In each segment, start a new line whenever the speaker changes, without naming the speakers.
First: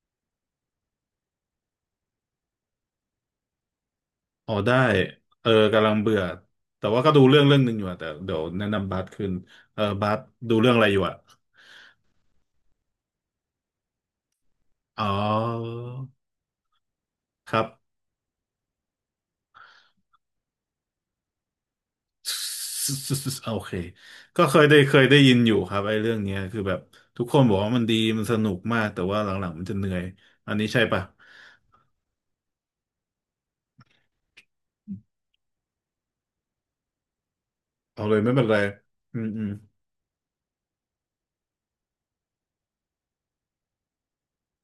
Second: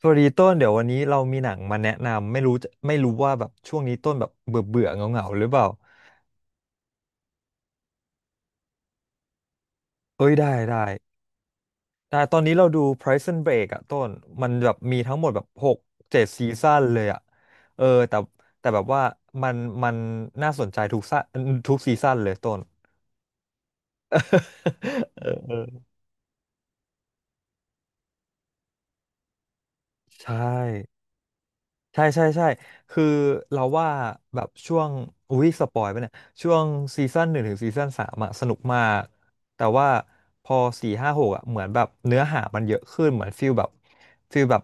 สวัสดีต้นเดี๋ยววันนี้เรามีหนังมาแนะนำไม่รู้ว่าแบบช่วงนี้ต้นแบบ
อ๋อ
เบื่อ
ได้
เบื่อเงาเงาๆหรื
เอ
อ
อ
เปล่า
กำลังเบื่อแต่ว่าก็ดูเรื่องเรื่องหนึ่งอยู่อะแต่เดี๋ยวแนะนำบาสขึ้นเออบาส
เอ้ยได้
ดูเรื่อง
ได้
อะไรอยู่อะ
ได้ตอนนี้เราดู Prison Break อะต้นมันแบบมี
อ๋
ทั้งหมดแบบห
อ
กเจ็ดซีซั่นเลยอะ
ครับ
เออแต่แบบว่ามันมันน่าสนใจทุกซีซั่นเลยต้น
โอเคก็เคยได้เคย ได้
เออ
ยินอ
เอ
ยู่ครับ
อ
ไอ้เรื่องเนี้ยคือแบบทุกคนบอกว่ามันดีมันสนุกมากแต่ว่าหลังๆมันจะเหนื่อย
ใช่
อันนี้ใช่ปะ
ใช่คือเราว่าแบบช่วงอุ้ยสปอยไปเนี่ยช่วงซีซั่นหนึ่งถึงซีซั่น
เอา
สา
เล
ม
ยไม่
อะ
เป็
ส
น
นุ
ไร
กมาก
อืมอืม
แต่ว่าพอสี่ห้าหกอะเหมือนแบบเนื้อหามันเยอะขึ้นเหมือนฟิลแบบ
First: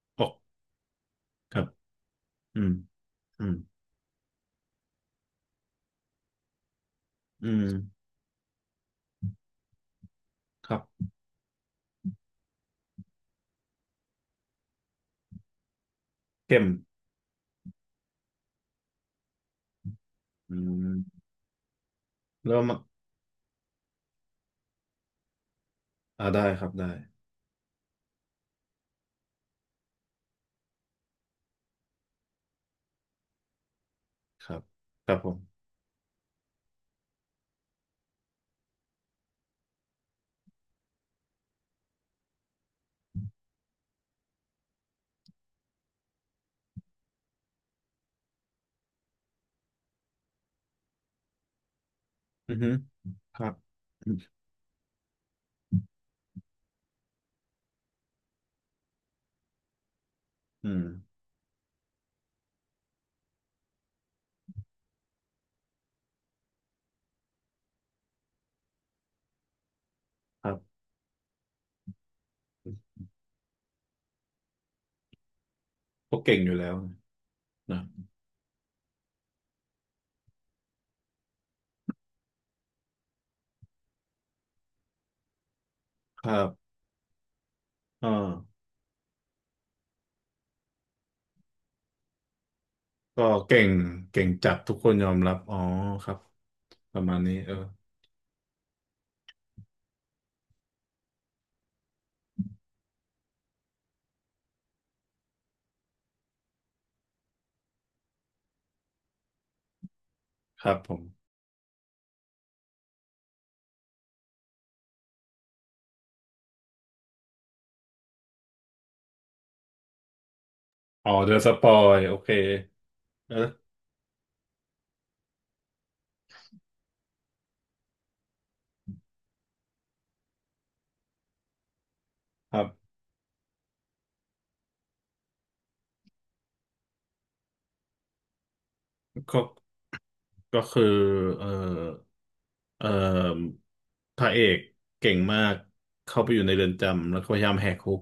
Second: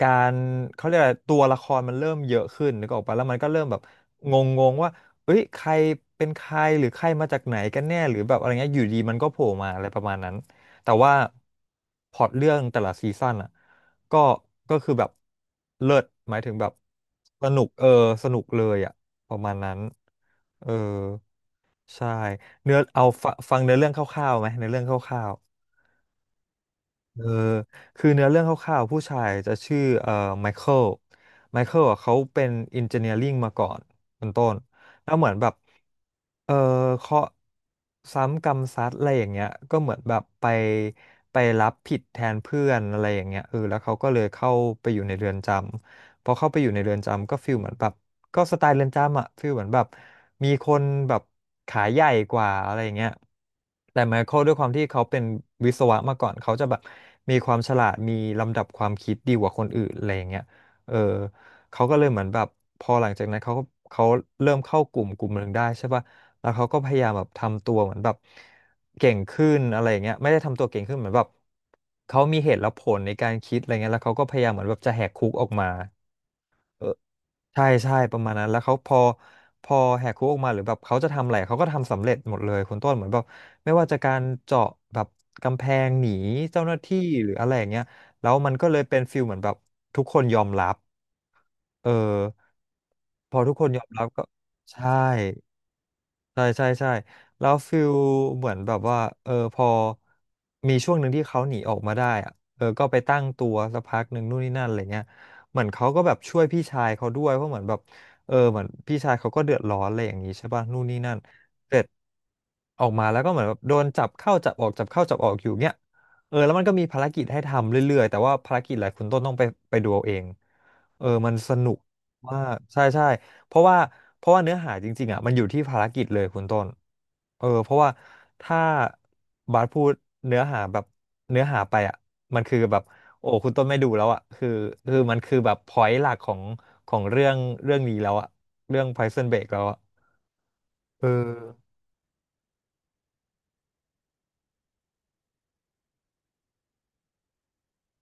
กา
ออก
รเขาเรียกอะไรตัว
ค
ละ
รั
ค
บ
รมันเริ่มเยอะ
อื
ขึ้
ม
นนึกออกปะแล้วมัน
อื
ก็
ม
เริ่มแบบงงงว่าเอ้ยใครเป็นใครหรือใครมาจาก
อื
ไหน
ม
กันแน่หรือแบบอะไรเงี้ยอยู่ดีมันก็โผล่มาอะไรประมาณนั้น
ครั
แต่
บ
ว่าพล็อตเรื่องแต่ละซีซั่นอะ ก็ก็คือแบบเลิศหมายถึง
เข้ม
แบบสนุกเออสนุกเลยอ่ะประมาณนั้น
อื
เออ
ม
ใช่
เริ่ม
เนื้
อ่ะ
อเอาฟังเนื้อเรื่องคร่าวๆไหมเนื้อเรื่องคร่าว
อ่าได้ครับได้
เออคือเนื้อเรื่องคร่าวๆผู้ชายจะชื่อไมเคิลไมเคิลอ่ะเขาเป็นอินเจเนียริงมาก่อนเป็น
ค
ต้
รั
น
บค
แล้
รั
ว
บ
เห
ผ
มือนแบบ
ม
เออเคราะห์ซ้ำกรรมซัดอะไรอย่างเงี้ยก็เหมือนแบบไปรับผิดแทนเพื่อนอะไรอย่างเงี้ยเออแล้วเขาก็เลยเข้าไปอยู่ในเรือนจำพอเข้าไปอยู่ในเรือนจำก็ฟีลเหมือนแบบ ก็สไตล์เรือนจำอะคือเหมือนแบบมีคนแบบขาใหญ่กว่า
อือฮึ
อะไรอย่างเงี้ย
ครับ
แต่ไมเคิลด้วยความที่เขาเป็นวิศวะมาก่อนเขาจะแบบมีความฉลาดมีลำดับความคิดดีกว่าคนอื่นอะไรอย่างเงี้ย
อืม
เออเขาก็เลยเหมือนแบบพอหลังจากนั้นเขาเริ่มเข้ากลุ่มกลุ่มหนึ่งได้ใช่ป่ะแล้วเขาก็พยายามแบบทำตัวเหมือนแบบเก่งขึ้นอะไรอย่างเงี้ยไม่ได้
ครั
ทำตัว
บ
เก่งขึ้นเหมือนแบบเขามีเหตุและผลในการคิดอะไรเงี้ยแล้วเขาก็พยายามเหมือนแบบจะแหกคุกออกมา
ก็เก่งอยู่แล้ว
เออใช่
นะ
ใช่ประมาณนั้นแล้วเขาพอแหกคุกออกมาหรือแบบเขาจะทำอะไรเขาก็ทำสำเร็จหมดเลยคุณต้นเหมือนแบบไม่ว่าจะการเจาะแบบกำแพงหนี
ครั
เจ้าห
บ
น้าที่หรืออะไรอย่างเงี้ย
อ
แล้วมั
่า
นก็เลยเป็นฟิลเหมือนแบบทุกคนยอมรับเออ
ก็
พอทุก
เก่
คน
ง
ยอมรับ
เก่
ก็
งจัดทุกค
ใช่
นยอมรับอ๋อครับ
ใช่
ประมาณนี้
แล้
เออ
วฟิลเหมือนแบบว่าเออพอมีช่วงหนึ่งที่เขาหนีออกมาได้อะเออก็ไปตั้งตัวสักพักหนึ่งนู่นนี่นั่นอะไรเงี้ยเหมือนเขาก็แบบช่วยพี่ชายเขาด้วยเพราะเหมือนแบบเออเหมือนพี่ชายเขาก็เดือดร้อนอะไรอย่างนี้ใช่ป่ะ
ครับ
นู่น
ผ
นี่
ม
นั่นเสร็จออกมาแล้วก็เหมือนแบบโดนจับเข้าจับออกจับเข้าจับออกอยู่เงี้ยเออแล้วมันก็มีภารกิจให้ทำเรื่อยๆแต่ว่าภารกิจหลายคุณต้นต้องไปดูเอาเองเออ
อ๋อเด
มัน
อะส
ส
ป
นุ
อ
ก
ยโอเค
ว่าใช่
เออ
เพราะว่าเพราะว่าเนื้อหาจริงๆอ่ะมันอยู่ที่ภารกิจเลยคุณต้นเออเพราะว่าถ้าบาสพูดเนื้อหาแบบเนื้อหาไปอ่ะมัน
ค
คือ
รับ
แบบโอ้คุณต้นไม่ดูแล้วอ่ะคือมันคือแบบพอยต์หลักของเรื่องนี้แล้วอ่ะเรื่อง Prison
ก็
Break แล้วอ่ะ
ก็คือ
เอ
เออ
อ
เออพระเอกเก่งมากเข้าไปอยู่ในเรือนจำแล้วก็พยายามแหกคุก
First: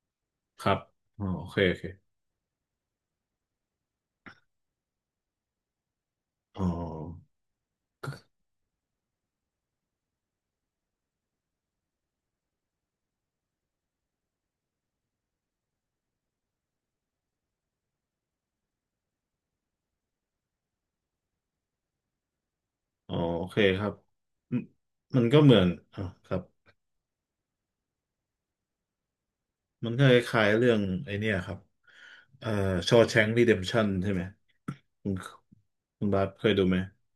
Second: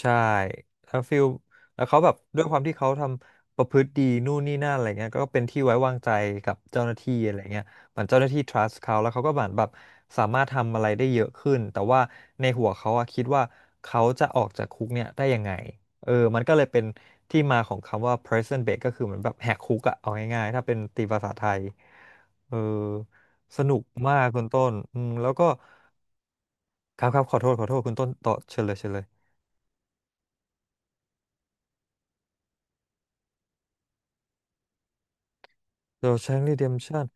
ใช่
ครับ
แล้วฟิ
อ๋อ
ล
โอเคโอ
แล้
เค
วเขาแบบด้วยความที่เขาทำประพฤติดีนู่นนี่นั่นอะไรเงี้ยก็เป็นที่ไว้วางใจกับ
อ๋อ
เจ้าหน้าที่อะไรเงี้ยเหมือนเจ้าหน้าที่ trust เขาแล้วเขาก็เหมือนแบบสามารถทำอะไรได้เยอะขึ้นแต่ว่าในหัวเขาอะคิดว่าเขาจะออกจากคุกเนี่ยได้ยังไงเออมันก็เลยเป็นที่มาของคำว่า prison break ก็คือเหมือนแบบแหกคุกอะเอาง่ายๆถ้าเป็นตีภาษาไทยเออ
อ๋อโอเค
สนุ
ค
ก
รับ
มากคุณ
มัน
ต้นอืม
มัน
แล้ว
ก็
ก็
เหมือนอ่ะครับ
ครับขอโทษคุณต้นต่อเชิญเลย
มันก็คล้ายๆเรื่องไอ้เนี่ยครับเอ่อชอว์แชงก์รีเดมชั่นใช่ไหมคุณคุณ
The
บาสเค
Shawshank
ยดูไหม
Redemption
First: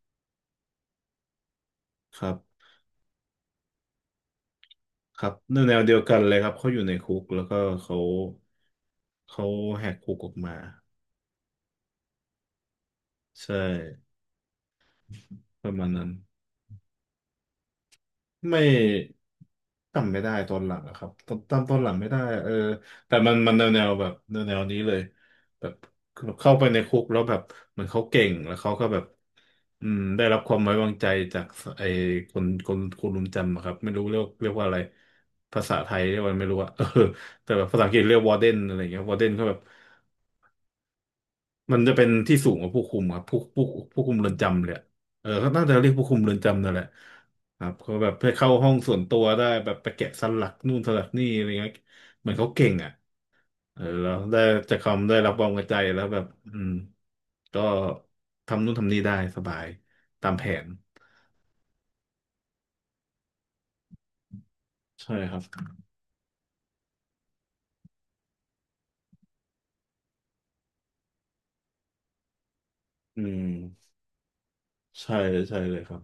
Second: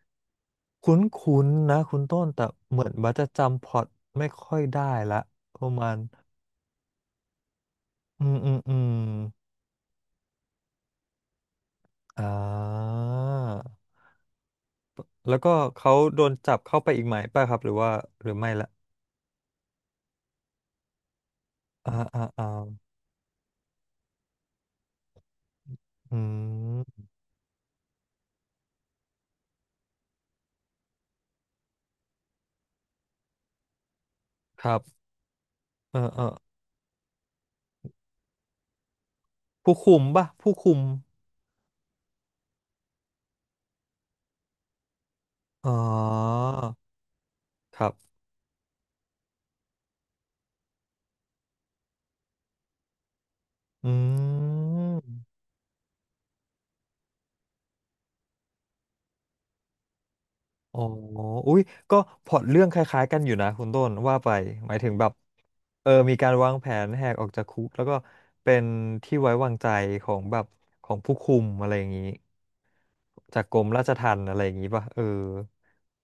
คุ้นๆนะคุณ
ค
ต้น
รั
แต่
บ
เหมือนบัสจะจำพล็อตไม่ค่อยได้
ค
ละ
รับ
ป
แน
ระ
ว
มา
เดี
ณ
ยวกันเลยครับเขาอยู่ในคุกแล้วก็เขา
อืม
เขาแหกคุกออกมา
อ่า
ใช่
แล้วก็
ประมาณ
เขา
นั้น
โดนจับเข้าไปอีกไหมป่ะครับหรือว่าหรือไม่
ไม่
ละ
จำไม่ได้ตอนหลังอะครับตอนหลั
อ่า
งไม่ได้
อ่าอ่า
เออแต่มันแนวแนวแบบแนวแนวนี้เลยแบบ
อื
คือแบบเข้าไปในคุ
ม
กแล้วแบบเหมือนเขาเก่งแล้วเขาก็แบบอืมได้รับความไว้วางใจจากไอ้คนรุมจำอะครับไม่รู้เรียกว่า
ค
อะ
รั
ไร
บ
ภาษาไท
เออ
ยเรีย
เอ
ก
อ
ว่าไม่รู้อะ เออแต่แบบภาษาอังกฤษเรียกวอร์เดนอะไรเงี้ยวอร์เดนก็แบบ
ผู้คุม
มันจะเป็นที่สูงกว่าผู้คุมครับผู้คุมเรือนจำเลยอะเออเขาน่า
อ๋อ
จะเรียกผู้คุมเรือนจำนั่นแหละครับ
ครั
เขา
บ
แบบไปเข้าห้องส่วนตัวได้แบบไปแกะสลักนู่นสลักนี่อะไรเงี้ยเหมือนเขาเก่งอ่ะเออ
อ
แล้ว
ื
ได้จากคำได้รับ
ม
ความไว้ใจแล้วแบบอืมก็ทำนู่นทำนี่ได้สบายตามแผน
อ๋ออุ้ยก็พล็อตเรื่องคล้ายๆกันอยู่นะคุณต้นว่าไปหมายถึงแบ
ใช่
บ
ครับ
เออมีการวางแผนแหกออกจากคุกแล้วก็เป็นที่ไว้วางใจของแบบของผู้คุมอะไรอย่างนี้
อื
จาก
ม
กรมราชทัณฑ์อะไรอย่างนี้ป่ะเออ
ใช่ใช่เลยครับ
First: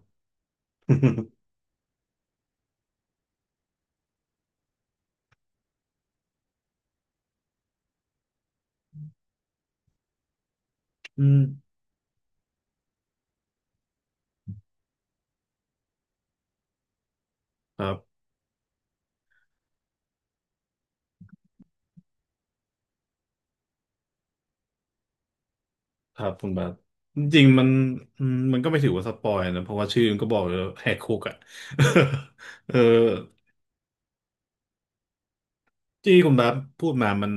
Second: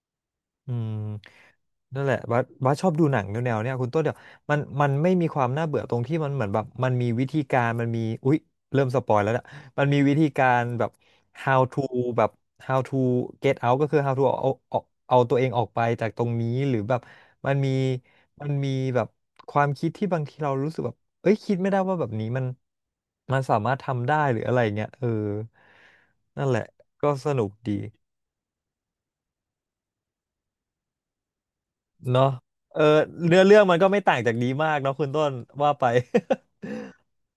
อืมนั่นแหละบัสชอบดูหนังแนวๆเนี่ยคุณต้นเดี๋ยวมันไม่มีความน่าเบื่อตรงที่มันเหมือนแบบมันมีวิธีการมันมีอุ๊ยเริ่มสปอยแล้วเนี่ยมันมีวิธีการแบบ
อืม
how to แบบ how to get out ก็คือ how to เอาเอาตัวเองออกไปจากตรงนี้หรือแบบมันมี
ครับ
มันมีแบบความคิดที่บางทีเรารู้สึกแบบเอ้ยคิดไม่ได้ว่าแบบนี้มันสามารถทำได้หรืออะไรเงี้ยเออ
ครับ
นั่
คุ
น
ณ
แห
บา
ละ
ส
ก็
จ
ส
ริง
นุก
ๆมัน
ดี
อืมมันก็ไม่ถือว่าสปอยนะเพราะว่าชื่อมันก็บอกเลยแหกคุกอ่ะ
เนาะ
เออ
เออเนื้อเรื่องมันก็ไม่ต่างจากนี้มากเนาะคุณต้นว่าไป
ที่คุณบาส พูดมามัน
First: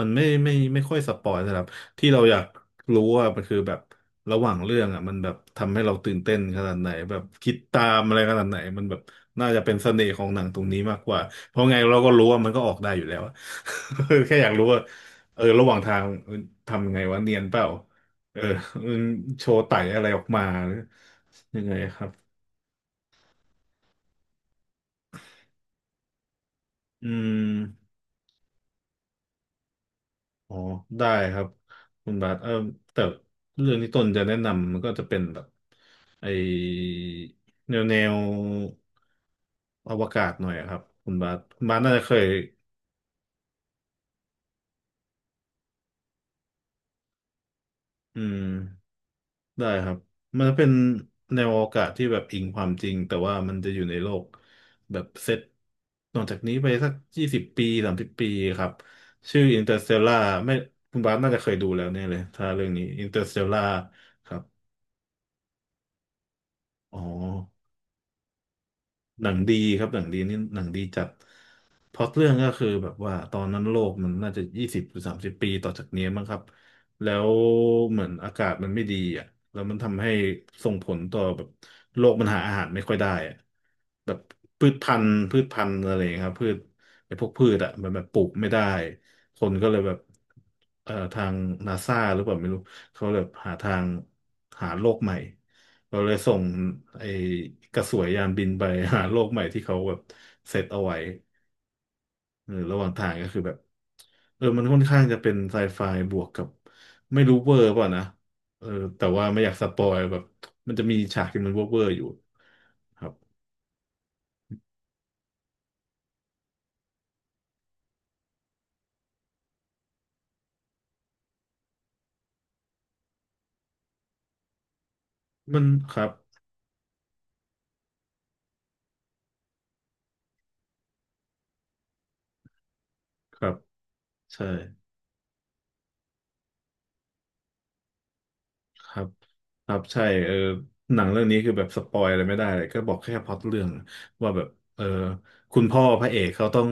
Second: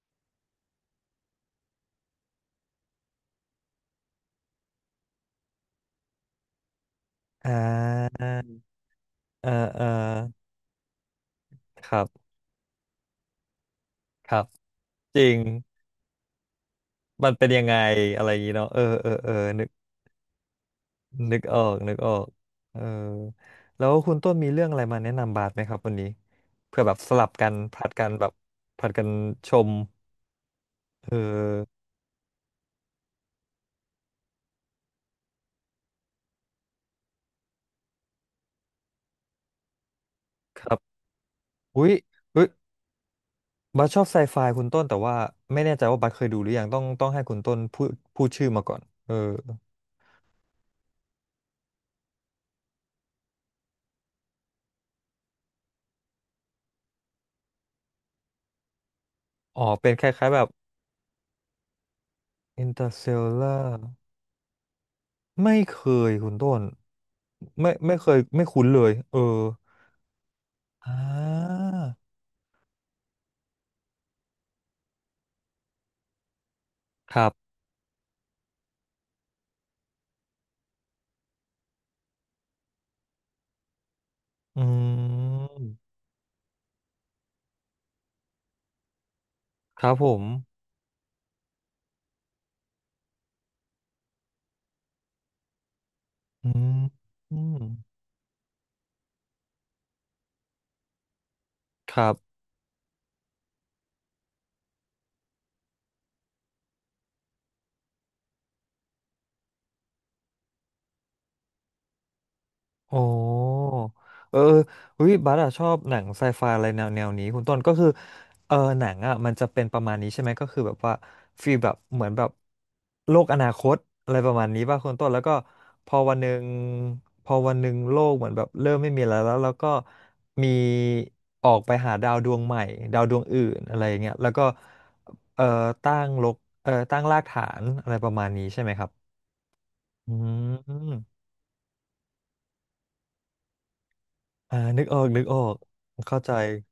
ไม่ค่อยสปอยนะครับที่เราอยากรู้ว่ามันคือแบบระหว่างเรื่องอ่ะมันแบบทำให้เราตื่นเต้นขนาดไหนแบบ
อ่
คิดตามอะไร
า
ขนาดไหนมันแบบ
เอ
น่า
อ
จะเป็น
เออ
เสน่ห์ของหนังตรงนี้มากกว่าเพราะไง
ค
เรา
รับ
ก็รู้ว่ามันก็ออกได้อยู่แล้วอะ
ค
แค่
รั
อ
บ
ยากรู้ว่า
จริง
เออระหว่างทางทำยังไงวะ
มั
เนี
น
ยน
เป็น
เป
ยั
ล่า
งไงอะไรอ
เออ
ย่างงี้เนาะเออ
มัน
เออเออ
โชว์
นึก
ไต่อะไรออกมาหรือ
นึกอ
ยั
อ
งไง
กนึ
ค
ก
รั
อ
บ
อกเออแล้วคุณต้นมีเรื่องอะไรมาแนะนำบาสไหมครับวันนี้เพื่อแบบ
อื
สลับกันผลั
ม
ดกันแบบผลัดกันชม
อ๋อได้
เอ
ครับ
อ
คุณบาทเออแต่เรื่องที่ต้นจะแนะนำมันก็จะเป็นแบบไอแนวแนวอวกาศหน่อย
ค
อะค
รั
รั
บ
บคุณบาทคุณบาท
อุ้
น่า
ย
จะเคย
อุ้ยบัสชอบไซไฟคุณต้นแต่ว่าไม่แน่ใจว่าบัสเคยดูหรือยังต้องให้คุณต้นพูดพู
อื
ดชื่
ม
อมาก่อนเออ
ได้ครับ มันจะเป็นแนวอวกาศที่แบบอิงความจริงแต่ว่ามันจะอยู่ในโลกแบบเซตนอกจากนี้ไปสัก20 ปีสามสิบปีครับชื่อ
อ๋อเป็นค
Interstellar
ล้ายๆแบบ
ไม่คุณบาสน่าจะเคยดูแล้วแน่ยเลยถ้าเรื่องนี้ Interstellar
Interstellar
ครับ
ไม่เคยคุณต้น
อ๋อ
ไม่เคยไม่คุ้นเลยเออ
หนังดีครับหนังดีนี่หนังดี
อ่
จัด
า
พล็อตเรื่องก็คือแบบว่าตอนนั้นโลกมันน่าจะยี่สิบหรือสามสิบปีต่อจากนี้มั้งครับแล้
ครั
ว
บ
เหมือนอากาศมันไม่ดีอ่ะแล้วมันทำให้ส่งผลต่อแบบโลกมันหาอาหารไม่ค่อยได้อะแบบ
อื
พืชพันธุ์พืชพันธุ์
ม
อะไรอย่างเงี้ยครับพืชไอ้พวกพืชอ่ะมันแบบปลูกไม่ได้คนก็เลย
ค
แบ
รับ
บ
ผม
ทางนาซาหรือเปล่าไม่รู้เขาแบบหาทางหาโลกใหม่ เราเลยส่ง
อืม
ไอ้
อืม
กระสวยยานบินไปหาโลกใหม่ที่เขาแบบเซตเอาไว้
ครับ
เออระหว่างทางก็คือแบบเออมันค่อนข้างจะเป็นไซไฟบวกกับไม่รู้เวอร์เปล่ะนะเออแต่ว่าไม่อยากสปอยแบบมันจะมีฉากที่มันเวอร์เวอร์อยู่
โอ้
ครับ
เออเฮ้ยบัสอะชอบหนังไซไฟอะไรแนวแนวนี้คุณต้นก็คือเออหนังอะมันจะเป็นประมาณนี้ใช่ไหมก็คือแบบว่าฟีลแบบเหมือนแบบโลกอนาคตอะไรประมาณนี้ป่ะคุณต้นแล้วก็
มัน
พ
ค
อ
รับ
วันหนึ่งพอวันหนึ่งโลกเหมือนแบบเริ่มไม่มีอะไรแล้วแล้วก็มีออกไปหาดาวดวงใหม่ดาวดวง
ค
อื่
รับ
นอะไรอย่างเงี้ยแล้วก็
ใช่
เออตั้งรกเออตั้งรากฐานอะไรประมาณนี้ใช่ไหมครั
ค
บ
รับครับใช่
อื
เออหนัง
ม
เรื่องนี้คือแบบสปอยอะไรไม่ได้เลยก็บอกแค่พล็อตเรื่องว่าแบบ
อ่า
เอ
นึ
อ
กออก
คุณพ่อพระเอ
เข้า
ก
ใจ
เขาต้อง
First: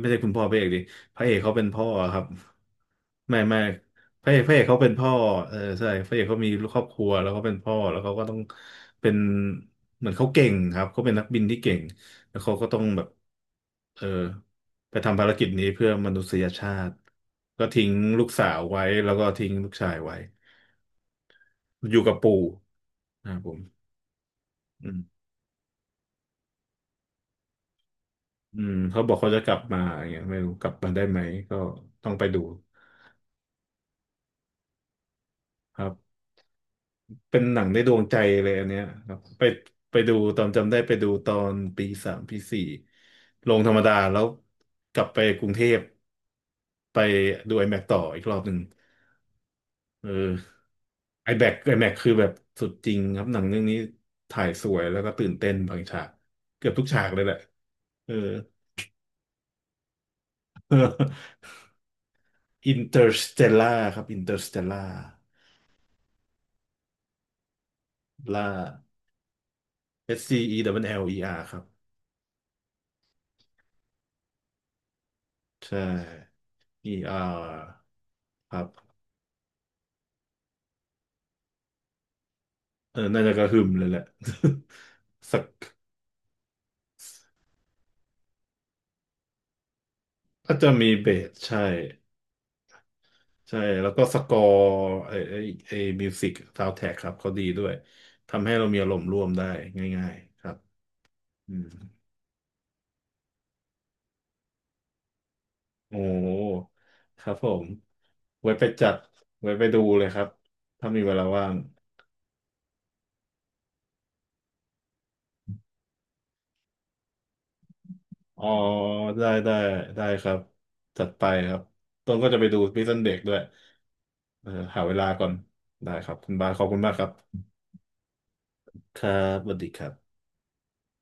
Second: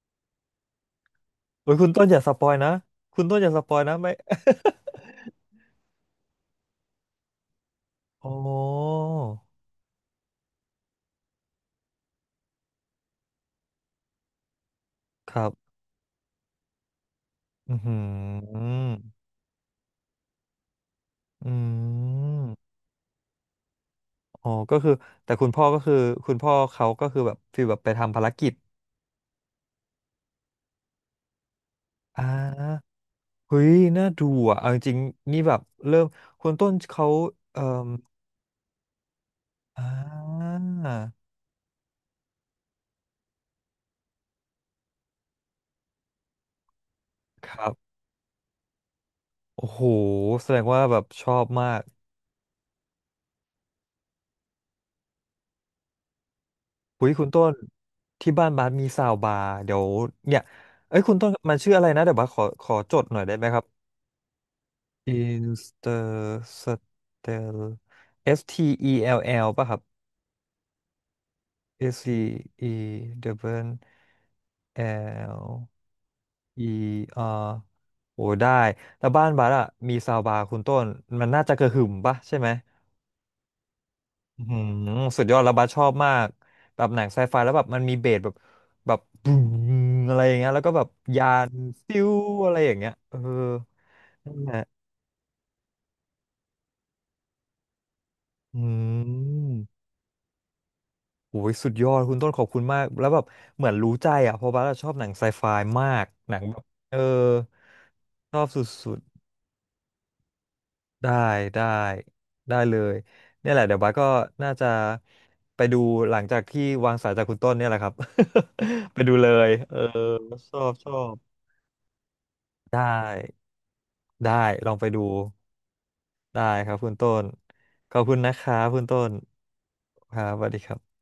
ไม่ใช่คุณพ่อพระเอกดิพระเอกเขาเป็น
โอ้ย
พ่อ
คุณต้น
ค
อ
รั
ย่า
บ
สปอยนะคุณต้
ไม่
นอย่า
ไม่
สปอยนะไม่
พระเอกเขาเป็นพ่อเออใช่พระเอกเขามีครอบครัวแล้วเขาเป็นพ่อแล้วเขาก็
โอ้
ต้องเป็นเหมือนเขาเก่งครับเขาเป็นนักบินที่เก่งแล้วเขาก็ต้องแบบเออไปทำภาร
ค
กิ
รั
จนี้
บ
เพื่อมนุษยชาติก็
อือ
ทิ้ง
หื
ลูกสาว
อ
ไว้แล้วก็ทิ้งลูกชายไว้
อื
อยู่กับปู่
ม
นะครับผม
อ๋อก็
อื
คือ
ม
แต่คุณพ่อก็คือคุณพ่อเขาก็คือแบบฟีลแบบไปทำภารกิจ
อืมเขาบอกเขาจะกลับมาอย่างเงี้ยไม่รู้กลับมาได้ไหมก็ต้องไป
อ่
ดู
าเฮ้ยน่าดูอ่ะเอาจริงๆนี่แบบ
ครั
เริ่ม
บ
คุณต้นเขา
เป็นหนั
เอ่อ
งในดวงใจเลยอันเนี้ยครับไป
อ่
ไปดูตอน
า
จำได้ไปดูตอนปีสามปีสี่ลงธรรมดาแล้วกลับไปกรุงเทพไป
ค
ดู
รั
IMAX
บ
ต่ออีกรอบหนึ่ง
โอ้โห
เออ
แสดงว่าแบบชอบ
IMAX
มาก
IMAX คือแบบสุดจริงครับหนังเรื่องนี้ถ่ายสวยแล้วก็ตื่นเต้นบางฉากเกือบทุกฉา
คุ
ก
ย
เลย
คุณ
แหละ
ต้น
เออ
ที่บ้านบาสมีซาวบาร์เดี๋ยวเนี่ยเอ้ยคุณต้นมันชื่ออะไรนะเดี๋ยวบาสขอข
อิ
อ
น
จ
เตอ
ดห
ร์
น่อย
ส
ได้
เต
ไหม
ล
ครับ
ล่าครับอินเตอร์สเตลล่า
Instel
ล่า
S T E L L ป่ะครับ
S C E อ L E R ครับ
S T E W L
ใช่ E
E
R
R โอ้ได้
ครับ
แล้วบ้านบาสอะมีซาวบาร์คุณต้นมันน่าจะกระหึ่มป่ะใช่ไหม
เออน่าจะกระหึ่มเลยแหละ
อืมสุด ยอ
สั
ด
ก
แล้วบัสชอบมากแบบหนังไซไฟแล้วแบบมันมีเบสแบบบูมอะไรอย่างเงี้ย
น่า
แล้ว
จะ
ก็แบบ
มีเบ
ยา
ส
น
ใช่
ซิวอะไรอย่างเงี้ยเออ
ใช่แล้วก็สก
นั่
อ
นแห
ร์
ละ
ไอไอไอมิวสิกซาวด์แทร็กครับเขาดีด้วยทำให้
อื
เรามีอารมณ์ร่วมได้
ม
ง่ายๆครับ
โอ้
อื
ย
ม
สุดยอดคุณต้นขอบคุณมากแล้วแบบเหมือนรู้ใจอ่ะเพราะบัสอะชอบหนังไซไฟมา
โอ
กหนังแบ
้
บเออ
ครับผม
ชอบ
ไว้
ส
ไปจั
ุ
ด
ด
ไว้ไปดูเลยครับถ้ามี
ๆ
เว
ได้
ลาว่าง
ได้ได้เลยเนี่ยแหละเดี๋ยวบัสก็น่าจะไปดูหลังจากที่วางสายจากคุณต้นเนี่ยแหละครับ
อ๋อ
ไปดู
ได้
เลย
ได้
เออ
ได้ครับ
ชอบชอ
จัด
บ
ไปครับต้นก็จะไปดูพิ
ได้
ซซันเด็กด้วย
ได้
เออ
ลอง
หา
ไป
เว
ดู
ลาก่อนได้ครับคุณ
ได้
บาสขอบ
ครั
คุ
บ
ณ
คุ
มาก
ณ
ครั
ต้
บ
นขอบคุณนะครับคุณ
ค
ต้
รั
น
บสวัสดีครับ
ครับสวัสดีครับ